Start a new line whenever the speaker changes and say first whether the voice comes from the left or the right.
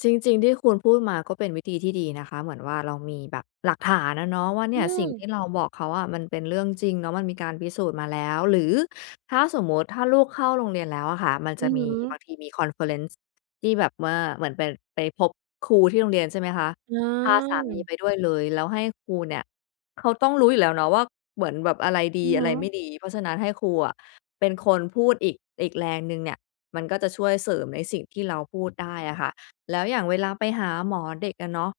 left: จริง ๆ ที่คุณพูดมาก็เป็นวิธีที่ดีนะคะ เหมือนว่าเรามีแบบหลักฐานอะเนาะว่าเน
right: อ
left: ี
right: ื
left: ่ย สิ่งที
right: ม
left: ่เราบอกเขาอะมันเป็นเรื่องจริงเนาะ มันมีการพิสูจน์มาแล้ว หรือถ้าสมมุติ ถ้าลูกเข้าโรงเรียนแล้วอะค่ะ มัน
right: อ
left: จ
right: ื
left: ะ
right: อ
left: ม
right: ฮ
left: ี
right: ึ
left: บางทีมี คอนเฟอเรนซ์ ที่แบบว่า เหมือนเป็น ไปพบครูที่โรงเรียน ใช่ไหมคะ
right: อ๋
left: พาสามี
right: อ
left: ไปด้วยเลย แล้วให้ครูเนี่ย เขาต้องรู้อยู่แล้วเนาะว่าเหมือนแบบอะไรด
right: อื
left: ี
right: อ
left: อ
right: ฮ
left: ะไ
right: ึ
left: รไม่ดี เพราะฉะนั้นให้ครูอะเป็นคนพูดอีก อีกแรงหนึ่งเนี่ย มันก็จะช่วยเสริมในสิ่งที่เราพูดได้อะค่ะ แล้วอย่างเวลาไปหาหมอเด็กอะเนาะ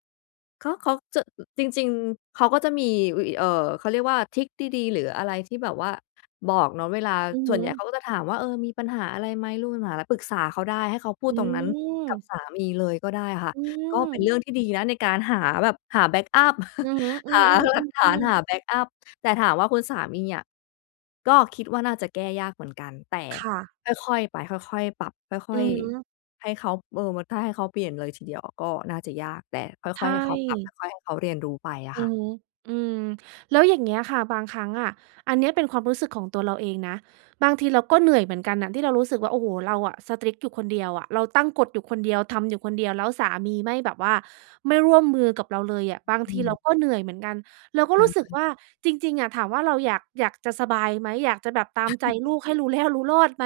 left: ก็เขาจะ จริง ๆ เขาก็จะมีวิ เอ่อ เขาเรียกว่า ทริกดี ๆ หรืออะไรที่แบบว่า บอกเนาะเวลา
right: อือ
left: ส
right: ฮ
left: ่วนใหญ่
right: ึ
left: เขาก็จะถามว่า เออ "มีปัญหาอะไรไหม ลูกมีปัญหาอะไร? ปรึกษาเขาได้" ให้เขาพู
right: อ
left: ด
right: ื
left: ตรงนั้นกับ
right: ม
left: สามีเลยก็ได้อะค่ะ
right: อื
left: ก็เป็นเร
right: ม
left: ื่องที่ดีนะในการหาแบบ หาแบ็กอัป
right: อือฮึ อื
left: ห
right: อ
left: า
right: ๆ
left: หล
right: อื
left: ักฐาน
right: อ
left: ห
right: ๆ
left: าแบ็กอัป แต่ถามว่าคุณสามีอะ ก็คิดว่าน่าจะแก้ยากเหมือนกัน แต่
right: ค่ะ
left: ค่อย ๆ ไป ค่อย ๆ ปรับ ค
right: อ
left: ่
right: ื
left: อย
right: อฮึ
left: ๆ ให้เขา เออ มันถ้าให้เขาเปลี่ยนเลยทีเดียวอะก็น่าจะยาก แต่ค
right: ใช
left: ่อย ๆ ให้เขาปรับ
right: ่
left: ค่อย ๆ ให้เขาเรียนรู้ไปอะ
right: อ
left: ค
right: ื
left: ่ะ
right: อฮึ อืม แล้วอย่างเงี้ยค่ะ บางครั้งอะ อันเนี้ยเป็นความรู้สึกของตัวเราเองนะ บางทีเราก็เหนื่อยเหมือนกันน่ะที่เรารู้สึกว่า โอ้โฮ เราอะ strict อยู่คนเดียวอะ เราตั้งกฎอยู่คนเดียว ทำอยู่คนเดียว แล้วสามีไม่แบบว่าไม่ร่วมมือกับเราเลยอะ บาง
left: อ
right: ท
left: ื
right: ีเรา
left: ม
right: ก็เหนื่อยเหมือนกัน เราก็
left: ใช
right: รู้สึก
left: ่
right: ว่า จริง ๆ อะ ถามว่าเราอยาก อยากจะสบายไหม อยากจะแบบตามใจลูกให้รู้แล้วรู้รอดไหม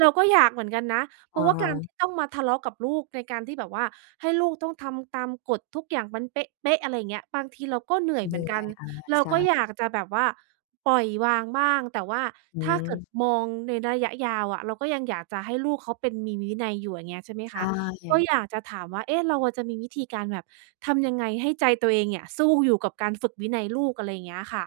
right: เราก็อยากเหมือนกันนะ เพ
left: อ
right: รา
left: ะ
right: ะว่า
left: ฮ
right: การท
left: ะ
right: ี่ต้องมาทะเลาะกับลูกในการที่แบบว่า ให้ลูกต้องทำตามกฎทุกอย่างมันเป๊ะ ๆ อะไรอย่างเงี้ย บางทีเราก็เหนื่อย
left: เห
right: เ
left: น
right: หมื
left: ื่
right: อนก
left: อ
right: ั
left: ย
right: น
left: อา
right: เรา
left: ใช
right: ก
left: ่
right: ็อ
left: ค
right: ย
left: ่ะ
right: ากจะแบบว่าปล่อยวางบ้าง แต่ว่า
left: อื
right: ถ้าเกิด
left: อ
right: มองในระยะยาวอะ เราก็ยังอยากจะให้ลูกเขาเป็นมีวินัยอยู่ อย่างเงี้ยใช่ไหม
left: ใช
right: คะ ก็
left: ่
right: อยากจะถามว่า เอ๊ะ เราอะจะมีวิธีการแบบทำยังไงให้ใจตัวเองเนี่ย สู้อยู่กับการฝึกวินัยลูก? อะไรอย่างเงี้ยค่ะ